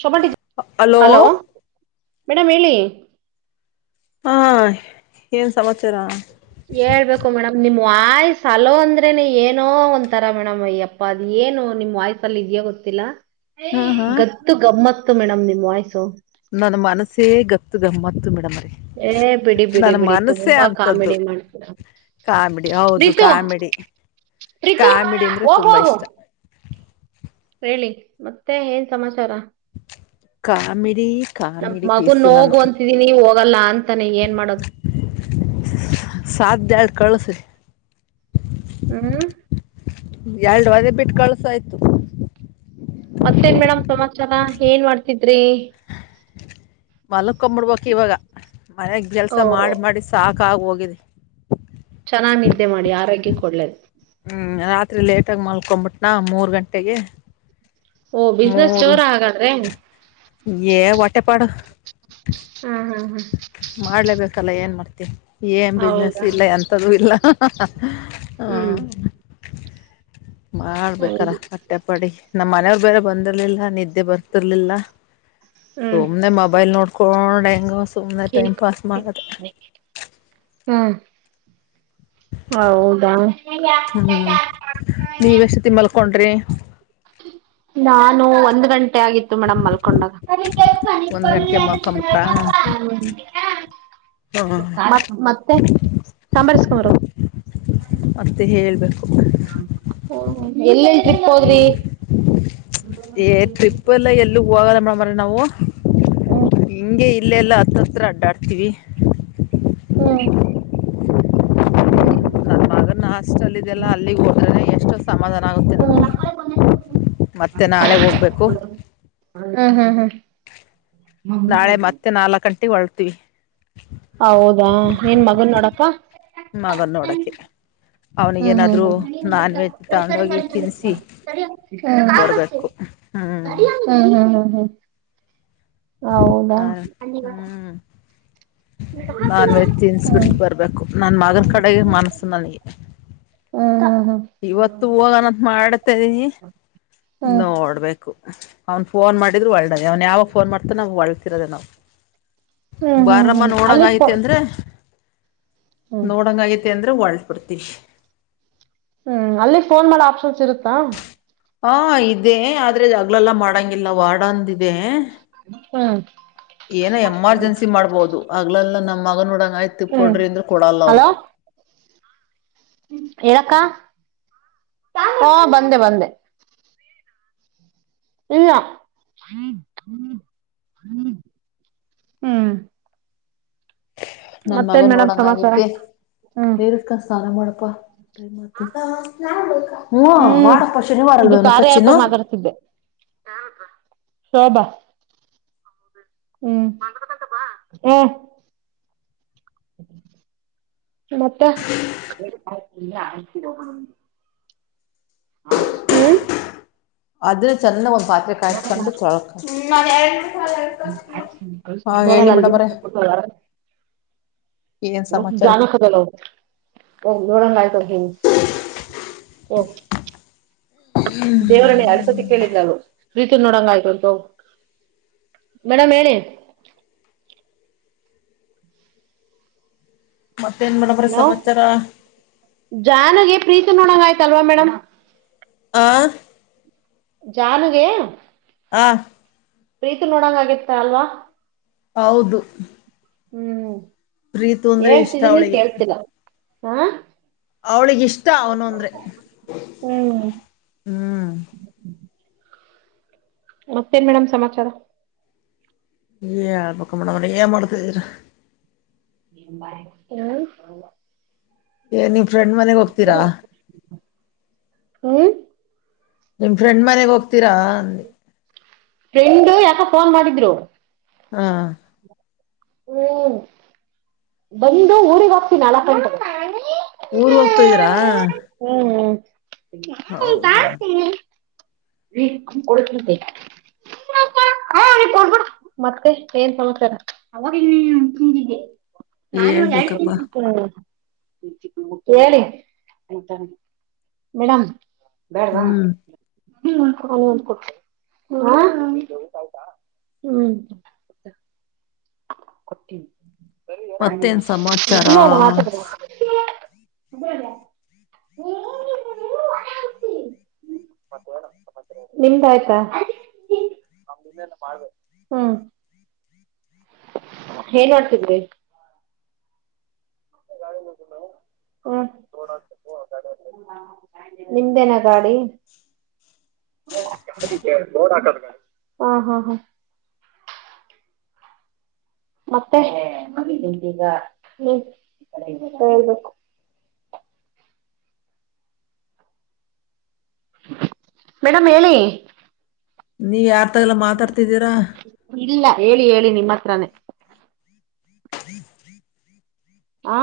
ಶೋಭಾಟ hello madam ಹೇಳಿ ಹಾ ಎನ್ ಹೇಳ್ಬೇಕು ಮೇಡಮ್ ನಿಮ್ಮ ವಾಯ್ಸ್ ಅಲೋ ಅಂದ್ರೆ ಏನೋ ಒಂಥರ ಮೇಡಮ್ ಅಯ್ಯಪ್ಪ ಅದ ಏನು ನಿಮ್ಮ್ ವಾಯ್ಸ ಅಲ್ಲಿ ಇದೆಯ ಗೊತ್ತ ಹಾ ಹಾ ಗತ್ತು ಗಮ್ಮತ್ತು ಮೇಡಮ್ ನಿಮ್ ವಾಯ್ಸು ನನ್ ಮನಸೇ ಗಪ್ತ ಗಮ್ಮತ್ ಮಿಡಮತ್ ಏ ಬಿಡಿ ಬಿಡಿ ಬಿಡಿ ತುಂಬಾ ಅಂತದ್ದು ಕಾಮಿಡಿ ಮಾಡ್ತರ ಕಾಮಿಡಿ ಹೌದು ಕಾಮಿಡಿ ಪ್ರೀತು ಕಾಮಿಡಿ ಅಂದ್ರೆ ತುಂಬಾ ಹೋಗೋಗ ಇಷ್ಟ ಹೇಳಿ ಮತ್ತೆ ಏನ್ ಸಮಾಚಾರ ಕಾಮಿಡಿ ನಮ ಕಾಮಿಡಿ ಮಗನ್ ಪೀಸು ನಾನು ಹೋಗು ಅಂತಿದೀನಿ ಹೋಗಲ್ಲ ಅಂತಾನೆ ಏನ್ ಮಾಡೋದು [inaudible] ಸಾಧ್ಯ್ಯಾಡ್ ಕಳಸ್ರಿ ಹ್ಮ್ ಎರಡುುವದೆ ಬಿಟ್ಟು ಕಳ್ಸಾಯ್ತು ಮತ್ತೇನ್ ಮೇಡಮ್ ಸಮಮಾಚಾರ ಏನ್ ಮಾಡ್ತಿದ್ರಿ ಮಲ್ಕೊಬಿಡ್ಬಕ್ ಇವಾಗ ಮನೆಗ್ ಕೆಲ್ಸ ಓ ಮಾಡಿ ಮಾಡಿ ಸಾಕಾಗ ಹೋಗಿದಿ ಚೆನ್ನಾಗ ನಿದ್ದೆ ಮಾಡಿ ಆರೋಗ್ಯಕ್ಕೆ ಒಡ್ಳ್ಳೇದು ಹ್ಮ್ ರಾತ್ರಿ ಲೇಟಗ ಮಲ್ಕೊಬಿಟ್ನಾ ಮೂರ್ ಗಂಟೆಗೆ ಓ ಬಿಸ್ನೆಸ್ ಚೋರ ಹಾಗಾದ್ರೆ ವಟೆಪಡ ಹ ಹ್ಮ ಮಾಡಲೇಬೇಕಲ್ಲ ಏನು ಮಾಡ್ತೀವಿ ಏನು ಹಾ ಬಿಸ್ನೆಸ್ ಹೌದಾ ಇಲ್ಲ ಎಂಥದ್ದೂ ಇಲ್ಲ ಹ [inaudible] ಮಾಡ್ಬೇಕಲ್ಲ ಹೌದು ಮಟ್ಟೆ ಪಡಿ ನಮ್ಮ್ ಮನೆಯವ್ ಬೇರೆ ಬಂದಿರ್ಲಿಲ್ಲ ನಿದ್ದೆ ಬರ್ತಿರ್ಲಿಲ್ಲ ಹ್ಮ್ ಸುಮ್ನೆ ಮೊಬೈಲ್ ನೋಡ್ಕೊಂಡ್ ಹೆಂಗ ಸುನೆ ಟೈಮ್ ಕೇಕ್ ಪಾಸ್ ಮಾಡದು ಹ್ಮ್ ಹೌದಾ ನೀವ ಎಷ್ಟತಿ ಮಲ್ಕೊಂಡ್ರಿ ನಾನು ಒಂದು್ ಗಂಟೆ ೆ ಆಗಿತ್ತು ಮೇಡ್ ಮಕ ಒಂದ್ ಗಂಟೆಗೆ ಮಲ್ಕೊಂಬಿಟ್ರಾ ಹಾ ಮತ್ತೆ ಸಾಂಬಾರಸ್ಕೊಂಬರು ಮತ್ತೆ ಹೇಳ್ಬೇಕು ಎಲ್ಲೆಲ್ಲಿ ಟ್ರಿಪ್ ಹೋದ್ರಿ ಏ ಟ್ರಿಪ್ ಎಲ್ಲ ಎಲ್ಲಿ ಹೋಗಲ್ಲ ಮೇಡಮ್್ರ ನಾವು ಹ್ಮ ಇಲ್ಲೆಲ್ಲಾ ಹತ್ತ ಹತ್ರ ಅಡ್ಡಾಡ್ತೀವಿ ಹ್ಮ್ ಅವ್ರನ್ನ ಹಾಸ್ಟೆಲ್ ಇದೆಲ್ಲ ಅಲ್ಲಿಗೆ ಹೋದ್ರೆ ಎಷ್ಟು ಸಮಾಧಾನ ಆಗುತ್ತೆ ಹ್ಮ್ ನನಗೆ ಹ್ಮ್ ಮತ್ತೆ ನಾಳೆ ಹೋಗ್ಬೇಕು ಹ್ಮ್ ಹ್ಮ್ ನಾಳೆ ಮತ್ತೆ ನಾಲ್ಕ್ ಗಂಟೆಗೆ ಹೊಳ್ತೀವಿ ಹೌದಾ ಏನ್ ಮಗನ್ ನೋಡಪ್ಪ ಮಗನ ನೋಡೋಕ್ಕೆ ಹ್ಮ ಅವನಿಗೇನಾದರೂ ನಾನ್ ವೆಜ್ ತಗೊಂಡೋಗಿ ತಿನ್ನಿಸಿ ಹ ಹ್ಮ್ ಹ ಹ್ಮ ಹೌದಾ ಹ್ಞೂ ಹ್ಮ್ ನಾನ್ ವೆಜ್ ತಿನ್ಿಸಬಿಟ್ಟು ಬರ್ಬೇಕು ನನ್ ಮಗನ ಕಡೆಗೆ ಮನಸ್ಸು ನನಗೆ ಹ್ಮ ಇವತ್ತು ಹೋಗನಂತ ಮಾಡ್ತನಿ ಹ್ಮ್ ಹ್ಮ್ ನೋಡ್ಬೇಕು ಅವ್ನ್ ಫೋನ್ ಮಾಡಿದ್ರು ಒಳ್ಳದ ಅವ್ನ್ ಯಾವಾಗ ಫೋನ್ ಮಾಡ್ತಾ ನಾವ ಒಳ್ತಿರದ ನಾವ್ ಹ್ಮ್ ಬಾರಮ್ಮ ಹ್ಮ್ ಅಲ್ಲಿ ನೋಡಂಗ ಫೋ ಐತಿ ಅಂದ್ರೆ ಹ್ಮ್ ನೋಡಂಗಗತೆ ಅಂದ್ರೆ ಹೊಳ್ಬಿಡ್ತೀ ಹ್ಮ್ ಅಲ್ಲಿ ಫೋನ್ ಮಾಡ ಆಪ್ಷನ್ಸ್ ಇರುತ್ತಾ ಹಾ ಇದದೆ ಆದ್ರೆ ಅಗ್ಲೆಲ್ಲ ಮಾಡಂಗಿಲ್ಲ ವಾಡಂದಿದೆ [inaudible] ಏನೋ ಎಮರ್ಜೆನ್ಸಿ ಮಾಡ್ಬಹದು ಅಗ್ಲೆಲ್ಲಾ ನಮ್ಮ ಮಗನ ನೋಡಂಗ ಆಯ್ತ ತಿ ಹ್ಮ್ ಕೊಡ್ರಿ ಅಂದ್ರ ಕೊಡಲ್ಲ ಅವ್ರು [inaudible] ಹೇಳಕ್ಕ ಹ ಬಂದೆ ಬಂದೆ ಇಲ್ಲ್ ಹ್ಮ ನನ್ ಮಗ ನೋಡಂಗ ಸಮಾಚಾರ ಆಗೈತಿ ಹ್ಮ್ ಬೇರಕ ಸ್ನಾನ ಮಾಡ ತಾ ನ ಹ್ಮ ಹ್ಮ್ ವಾಡ ಪಕ್ಷೆನ ಇದು ವರಲ್ಲಣ ಕಾರ್ಯ ಪಚಿನ ಆ್ಯಪ್ ಶೋಭ ಹ್ಮ್ ಮತ್ತೆ ಹ್ಮ ಅದ್ರೆ ಚೆನ್ನ ಒಂದ್ ಪಾತ್ರೆ ಕಾಯಕೊಂಡುಳ್ಕ ಹಾ ಹೇಳಿ ಮೇಡಮ್ [unintelligible] ಏನ್ ಹ ಸಮಾಚಾರ ಜಾನದೆಲ್ಲ ದೋಡಂಗಯತ ಓ ದೇವರನ್ನ ಯಾರ್ ಸತಿ ಕೇಳಿದ್ ನಾವು ಪ್ರೀತ ನೋಡಂಗ ಆಯ್ತು ಉಂಟು ಮೇಡಮ್ ಹೇಳಿ ಮತ್ತೇನ್ ಮೇಡಮ್ರೀ ಹಲೋ ಸಂಚಾರ ಪ್ರೀತ ನೋಡಂಗ ಆಯ್ತಲ್ವಾ ಮೇಡಮ್ ಆ ಜನುಗೆ ಆ ಪ್ರೀತಿ ನೋಡಂಗ ಆಗತ್ತ ಅಲ್ವಾ ಹೌದು ಹ್ಮ್ ಪ್ರೀತು ಅಂದ್ರೆ ಇಷ್ಟ ಹೇಳ್ತಿದ್ದೀನಿ ಕೇಳ್ತೀರ ಹಾ ಅವ್ಳಿಗೆ ಇಷ್ಟ ಅವನು ಅಂದ್ರೆ ಹ್ಮ್ ಹ್ಮ್ ಮತ್ತೇನ್ ಮೇಡಮ್ ಸಮಾಚಾರ ಏ ಹಳ್ಬೇಕ ಮೇಡ ಮನ ಏ ಮಾಡ್ತಿದರ ಹ್ಮ ಏ ನೀವ್ ಫ್ರೆಂಡ್ ಮನೆಗ್ ಹೋಗ್ತೀರಾ ಹ್ಮ್ ನಿಮ್ ಫ್ರೆಂಡ್ ಮನೆಗ್ ಹೋಗ್ತೀರಾ ಅಂದ ಫ್ರೆಂಡು ಯಾಕ ಫೋನ್ ಮಾಡಿದ್ರು ಹಾ ಹ್ಮ್ ಬಂದು ಊಗ್ ಹೋಗ್ತೀನಿ ನಾಲ್ಕ್ ಗಂಟು ಊರ್ ಹೋಗ್ತ ಇದೀರಾ ಹಂಟಾ ಕ್ಕ ಕೊಡತ ಮತ್ತೆ ಏನ್ ಸಮಾರಿಗೆ ನಾನ್ ಇವಾಗ ಹೇಳ್ಬೇಕಪ್ಪಾ ಎ ಹೇಳಿ ಅಂತ ಮೇಡಮ್ ಹ್ಮ್ ಹ್ಮ ಒಂದ ಕೊಡ್ ಹ್ಮ್ ಕೊಟ್ಟ ಇಲ್ಲ ನ ಮತ್ತೇನ್ ಸಮಾಚಾರ ಅದೇ ಅಲ್ಲ ನಿಮ್ದ ಆಾಯ್ತಾ ಮಾಡ ಹ್ಮ್ ಏನ್ ಮಾಡಡ್ತಿದ್್ರಿ ನಿಮೇನ ಗಾಡಿ ಹಾ ಹಾ ಹಾ ಮತ್ತೆಗ ಹೇಳ್ಬೇಕು ಹ ಮೇಡಮ್ ಹೇಳಿ ನೀವ ಯಾರ್ ತಗಲ್ಲ ಮಾತಾಡ್ತಿದ್ದೀರಾ ಇಲ್ಲ ಹೇಳಿ ಹೇಳಿ ನಿಮ್ಮ ಹತ್ರಾನೇ ಆ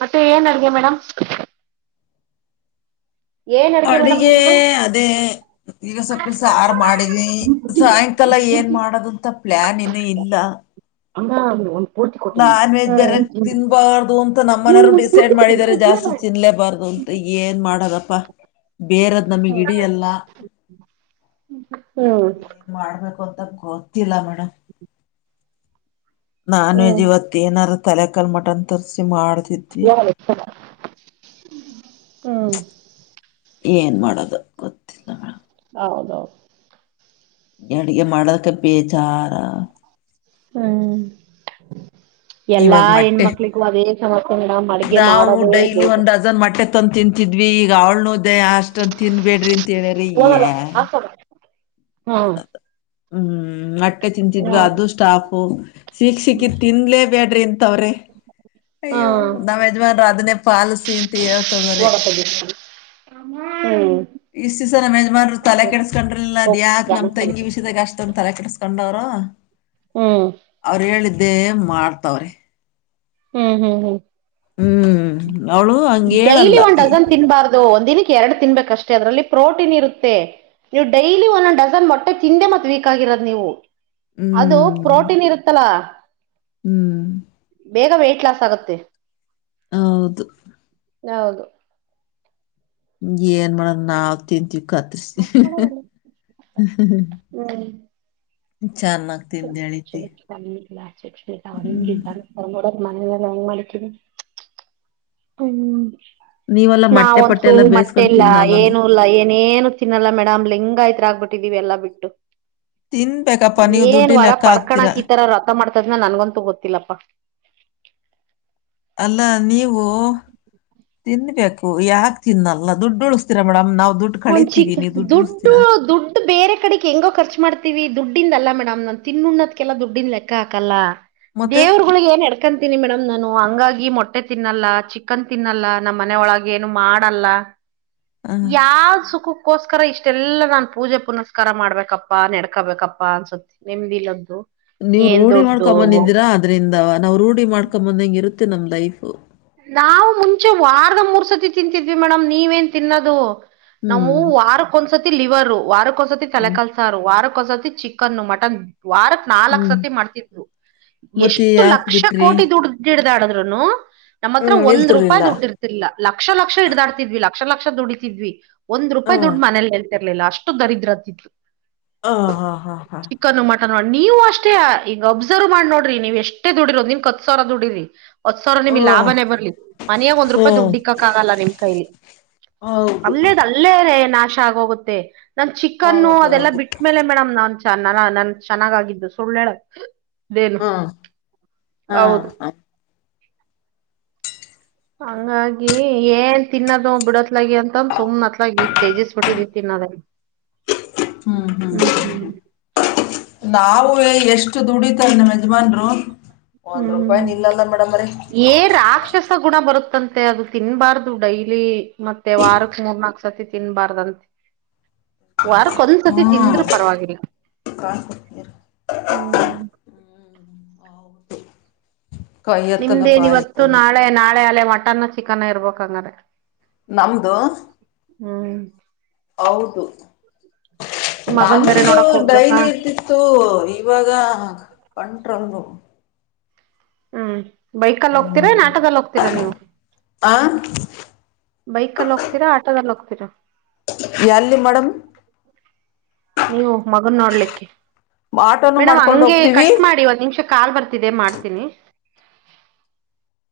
ಮತ್ತೆ ಏನ್ ಅಡ್ಗೆ ಮೇಡಮ್ ಏನ್ ಅಡ್ಗೆ ಮೇಡಮ್ ಅಡುಿಗೆ ನಿಮ್ದು ಅದೇ ಈಗ ಸ್ವಪ್ಪ ಸಾರು ಮಾಡಿದಿ ಸಾಯಂಕಾಲ ಏನ್ ಮಾಡೋದಂತ ಪ್ಲಾನ್ ಏನ್ನುೂ ಇಲ್ಲ ಹಂಗ ನಾನ್ ವೆಜ್ ಬೇರಕ್ ತಿನ್ಬಾರ್ದು ಅಂತ ನಮ್ಮನರು ಡಿಸೈಡ್ ಮಾಡಿದಿದ್ದಾರೆ ಜಾಸ್ತಿ ತಿನ್ಲೇಬಾರ್ದು ಅ ಮತ್ತ ಏನ್ ಮಾಡದಪ್ಪಾ ಬೇರದ್ ನಮಗ್ ಇಿಡಿಯಲ್ಲ ಹ್ಮ್ ಏನ್ ಮಾಡ್ಬೇಕು ಅಂತ ಗೊತ್ತಿಲ್ಲ ಮೇಡಮ್ ನಾನ್ ವೆಜ್ ಹ್ಮ್ ಇವತ್ತು ಏನಾರ ತಲೆಕಾಲ್ ಮಟನ್ ತರ್ಸಿ ಮಾಡತಿದ್ದಿ ಹ್ಮ್ ಏನ್ ಮಾಡೋದು ಗೊತ್ತಿಲ್ಲ ಮೇಡ್ ಹೌದೌದು ಅಡಗೆ ಮಾಡದಕ್ಕೆ ಬೇಜಾರ ಹ್ಮ್ ಎಲ್ಲಾ ಇವಾಗ ಮೊಟ್ಟೆ ಹೆಣ್ಮಕ್ಳಿಗೂ ಅದೇ ಸಮಸ್ಯೆ ಮೇಡಮ್ ಅಡಗೆ ಮಾಡೋದೇ ಹೇಗೆ ಅಷ್ಟನ್ ತಿಂತಿದ್ವಿ ಈಗ ಅವಳ ನೋದೆ ಅಷ್ಟನ್ ತಿನ್ಬೇಡ್ರಿ ಅಂತ ಹೇಳ್ರಿ ಈ ಹೋಗಲ್ಲ ಹಾಕಲ್ಲ ಹಾ ಹ್ಮ್ ಹ್ಮ್ ಮತ್ತೆ ಹಾ ಚಂತಿದ್ವಿ ಅದು ಸ್ಟಾಫು ಸಿೀಕ್ ಸಿಕ್ಕಿ ತಿನ್ಲೇ ಬೇಡ್ರಿ ಇಂತವ್ರಿ ಹಾ ಅಯ್ಯೋ ನಾವ್ ಯಜಮನ್ರು ಅದನ್ನೇ ಪಾಲಸಿ ಅಂತ ಹೇಳ್ತದ್ರ ಹ್ಮ ಇಷ್ಟ್ ದಿವಸ ನಮ್ಮ ಯಜಮಾನ್ರು ತಲೆ ಕೆಡಿಸಸ್ಕೊಂಡ್ರಿಲಿಲ್ಲ ಅದ್ ಯಕಕ್ ನಮ್ ಹ್ಮ್ ತಂಗಿ ವಿಷಯದಾಗ ಅಷ್ಟೊಂದ ತಲೆ ಕೆಡಿಸಸ್ಕೊಂಡವ್ರು ಹಾ ಇದೇ ಮಾಡ್ತವ್ರೆ ಹ್ಮ್ ಹ್ಮ್ ಹ್ಮ್ ಹ್ಮ್ ಅವಳು ಹಂಗ ಡೈಲಿ ಹೇಳಲ್ಲ ಒಂದು್ ಡಜನ್ ತಿನ್ಬಾರ್ದು ಒ ದಿನಕ್ಕೆ ಎರಡು ತಿನ್ಬೇಕಷ್ಟೇ ಅದರಲ್ಲಿ ಪ್ರೋಟೀನ್ ಇರುತ್ತೆ ನೀವು ಡೈಲಿ ಒಂದ ಡಸನ್ ಮೊಟ್ಟೆ ತಿಂದೆ ಮತ್ ವೀಕ್ ಆಗಿರೋದು ನೀವು ಅದು ಹ್ಮ್ ಪ್ರೋಟೀನ್ ಇರುತ್ತಲಾ ಹ್ಮ್ ಬೇಗ ವೆಯ್ಟಟ್ ಲಾಸ್ ಆಗತ್ತೆ ಹೌದು ಹೌದು ಹ ಏನ್ ಮಾಡ ನಾವ್ ತಿಂತೀವಿ ಕತ್ತುಿಸಿ ಚೆನ್ನಾಗಗ್ ತಿಿಂದಳತಿ ಇಲ್ಲ ಶಿಕ್ಷಣ ಅವ ಹಂಗ ಇದಡ ಮನಲ್ಲ ಹೆಂಗ ಮಾಡಕಿ ಹ್ಮ್ ನೀವು ನಾವ ಒಂದಸೂ ಮಟ್ಟೆ ಇಲ್ಲ ಏನು ಇಲ್ಲಾ ಏನೇಏನು ತಿನ್ನಲ್ಲ ಮೇಡ್ ಲಿಂಗಯ್ತ್ ಆಗ್ಬಿಟ್ಟು ಎಲ್ಲಾ ಬಿಟ್ಟು ತಿನ್ಬೇಕಪ್ಪ ನೀವು ಏನ್ ದುಡ್ಡಿ ವರ ಲೆಕ್ಕ ಹಾಕ್ತೀರಾ ಪಡ್ಕಣಕ್ ಈ ತರ ರಥ ಮಾಡ್ತ ದನ್ನ ನನ್ಗಂತೂ ಗೊತ್ತಿಲ್ಲಪ್ಪಾ ಅಲ್ಲ ನೀವು, ತಿನ್ಬೇಕು ಯಾಕೆ ತಿನ್ನಲ್ಲ ದುಡ್ಡು ಉಳಿಸಸ್ತಿರಾ ಮೇಡಮ್ ನಾವು ದುಡ್ಡು ಒಂದ್ ಕಳೀತೀವಿ ಚಿಕ್ಕ ನೀವು ದುಡ್ಡು ಉಳಿಸ್ತೀರಾ ದುಡ್ಡು ಬೇರೆ ಕಡೆಗೆ ಹೆಂಗೋ ಖರ್ಚು ಮಾಡ್ತೀವಿ ದುಡ್ಡು. ದುಡ್ಡಿಂದ ಅಲ್ಲ ಮೇಡಮ್ ನನ್ ತಿನ್ನುಣ್ಣದ್ಕ್ಕೆಲ್ಲ ದುಡ್ಡಿನ ಲೆಕ್ಕಾಕಲ್ಲ. ಮತ್ತೆ ದೇವರುಗಳಿಗೆ ಏನ್ ಎಡ್ಕಂತೀನಿ ಮೇಡಮ್ ನಾನು ಹಂಗಾಗಿ. ಮೊಟ್ಟೆ ತಿನ್ನಲ್ಲ ಚಿಕನ್ ತಿನ್ನಲ್ಲ ನಮ್ಮ್ ಮನೆ ಒಳಗ ಏನು ಮಾಡಲ್ಲ. ಆ, ಯ ಚುಖು [unintelligible] ಅದಕ್ಕೋಸ್ಕರ ಇಷ್ಟೆಲ್ಲಾ ನಾನ್ ಪೂಜೆ ಪುನಸ್ಕಾರ ಮಾಡ್ಬೇಕಪ್ಪಾ ನೆಡ್ಕಬೇಕಪ್ಪಾ ಅನ್ಸತ್ತ ನಿಮ್ದ ಇಲ್ಲದ್ದು. ನೀವ್ ರೂಢಿ ಮಾಡ್ಕೊಂಬಂದಿದಿರಾ ಅದ್ರಿಂದ ನಾವ್ ರೂಢಿ ಮಾಡ್ಕೊಂದಂಗ ಇರುತ್ತೆ ನಮ್ ಲೈಫ್. ನಾವು ಮುಂಚೆ ವಾರದ ಮೂರ್ ಸತಿ ತಿಂತಿದ್ವಿ ಮೇಡಮ್ ನೀವೇನ್ ತಿನ್ನೋದು. ನಾವು ಹ್ಮ್ ವಾರಕ್ ಒಂದ್ಸರ್ತಿ ಲಿವರು ವಾರಕ್ ಒಂದ್ಸತಿ ತಲೆ ಹ್ಮ್ ಕಲ್ಸಾರ ವಾರಕ್. ತಿ ಚಿಕನ್ ಮಟನ್. ವಾರಕ್ ನಾಲ್ಕ ಹ್ಮ್ ಸತಿ ಮಾಡ್ತಿದ್ವು ಮತ್ತೆ ಎಷ್ಟು ಯಾಕೆ ಲಕ್ಷ ಬಿಟ್ರಿ ಕೋಟಿ ದುಡ ಡ್ದಾಡ್ದ ನಮ್ಮ ಹತ್ರ ಹ್ಮ್ ಒಂದ ರೂಪಾಯಿ್ ನಿಲ್ತಿರ್ಲಿಲ್ಲ ದುಡ್ಡು ಇರ್ತಿಲ್ಲ ಲಕ್ಷ ಲಕ್ಷ ಹಿಡ್ದಾಡ್ತಿದ್ವಿ ಲಾ. ಲಕ್ಷ ಲಕ್ಷ ದುಡ್ ಇದಿದ್ವಿಂದ್ಪಾಯಿ ಹ್ಮ್ ದುಡ್ಡು ಮನೇಲಿ ಹೇಳ್ತಿರ್ಲಿಲ್ಲ ಅಷ್ಟು ದರಿದ್ರತಿತ್ತು ಹ- ಹಾ- ಹಾ ಹಾ ಡಿ- ನೀವು ಅಷ್ಟೇ ಈಗ ಅಬ್ಸರ್ವ್ ಮಾಡಿ ನೋಡ್ರಿ ನೀವು್ ಎಷ್ಟೇ ದುಡಿರೋಂದ ನಿನ್ ಕತ್ ಸಾವಿರ ದುಡಿದ್ರಿ ಒತ್ ಸಾವಿರ ಓ ನಿಮ್ಗ್ ಲಾಭಾನೇ ಬರ್ಲಿ ಮನಯಾಗ ಒಂದ್ ರೂಪಾಯಿ ಹ್ಮ್ ದುಡ್ಡುಡಿಕ್ಕಕ್ ಆಗಲ್ಲ ನಿಮ್ ಕೈಲಿ. ಹೌದು ಅಲ್ಲೇದ ಅಲ್ಲೇ ರೇ ನಾಶ ಆಗೋಗುತ್ತೆ ನನ್ ಚಿಕನ್ನು ಅದೆಲ್ಲ ಹೌದೌದು ಬಿಟ್ಟ್ಮೇಲೆ ಮೇಡಮ್ ನಾನ್. ನನ್ ಚೆನ್ನಾಗಾಗಿದ್ದು ಸುಳ್ಳಳ ಇದೇನು ಹ್ಮ್ ಹಾ ಹೌದು ಹ ಹಂಗಾಗಿ ಏನ್ ತಿನ್ನದು ಬಿಡತ್ಲಾಗಿ ಅಂತಂದ ಸುಮ್ನ ಅತ್ಲಾಗಿ ತೇಜಿಸ್ಬ ಬಿಟ್ಟಿದಿ. ತಿನ್ನೋದ ಹ್ಮ್- ಹ್ಮ್ -ನೂ ಎಷ್ಟ್ ಎಷ್ಟು ದುಡಿತ ಇಲ್ಲ ಯಜಮಾನ್ರು. ಒಂದ್ ರೂಪಾಯಿ ಹ್ಮ್- ನಿಲ್ಲಲ್ಲ ಮೇಡಮ್ರೀ ಏ- ರಾಕ್ಷಸ ಗುಣ ಬರುತ್ತಂತ. ಮತ್ತೆ ಅದು ತಿನ್ಬಾರ್ದು ಡೈಲಿ ಮತ್ತೆ ವಾರಕ್ ಮೂರ್ನಾಕು ಸತಿ ತಿನ್ಬಾರ್ದಂತೆ. ವಾರಕ್ಕೊಂದ್ಸತಿ ಹ್ಮ್ ತಿಂದ್ರೆ ಪರವಾಗಿಲ್ಲ. ಕಾಣ್ಕೊತನೀರು ಹ್ಮ್ ಕೈ ಎತ್ತಲ್ಲ ನಿಮ್ದೇನ್ ಬಾಯಿ ಇವತ್ತು ಎತ್ತಲ್ಲ ನಾಳೆ ನಾಳೆ ಅಲೆ ಮಟನ್ ಚಿಕನ್ ಇರ್ಬೇಕ ಹಂಗ್ರೆ. ನಮದು ಹ್ಮ್ ಹೌದು ಮಗನ್ ನಾನು ಬೇರೆ ನೋಡಕ್ ಹೋಗ್ಬೇಕಾ ಡೈಲಿ ಇರ್ತಿತ್ತು ಇವಾಗ ಕಂಟ್ರೋಲ್. ಹ್ಮ್- ಬೈಕಲ್ಲಿ ಹೋಗ್ತೀರಾ ಹ್ಮ್ ಏನ್ ಆಟದಲ್ಲಿ ಹೋಗ್ತೀರಾ ನೀವು. ಆ ಬೈಕಲ್ಲಿ ಹೋಗ್ತೀರಾ ಆಟೋದಲ್ಲಿ ಹೋಗ್ತೀರಾ ಎಲ್ಲಿಲ್ಲಿ ಮೇಡಮ್ [inaudible] ಹನ್ನ ನೋಡ್ಲಿಕ್ಕೆ ಆಟೋನು ಮೇಡಮ್ ಮಾಡ್ಕೊಂಡ್ ಹಗೆ ಹೋಗ್ತೀವಿ ಕಟ್ ಮಾಡಿ ಒಂದ್ ನಿಮಿಷ ಕಾಲ್ ಬರ್ತಿದೆ ಮಾಡ್ತೀನಿ.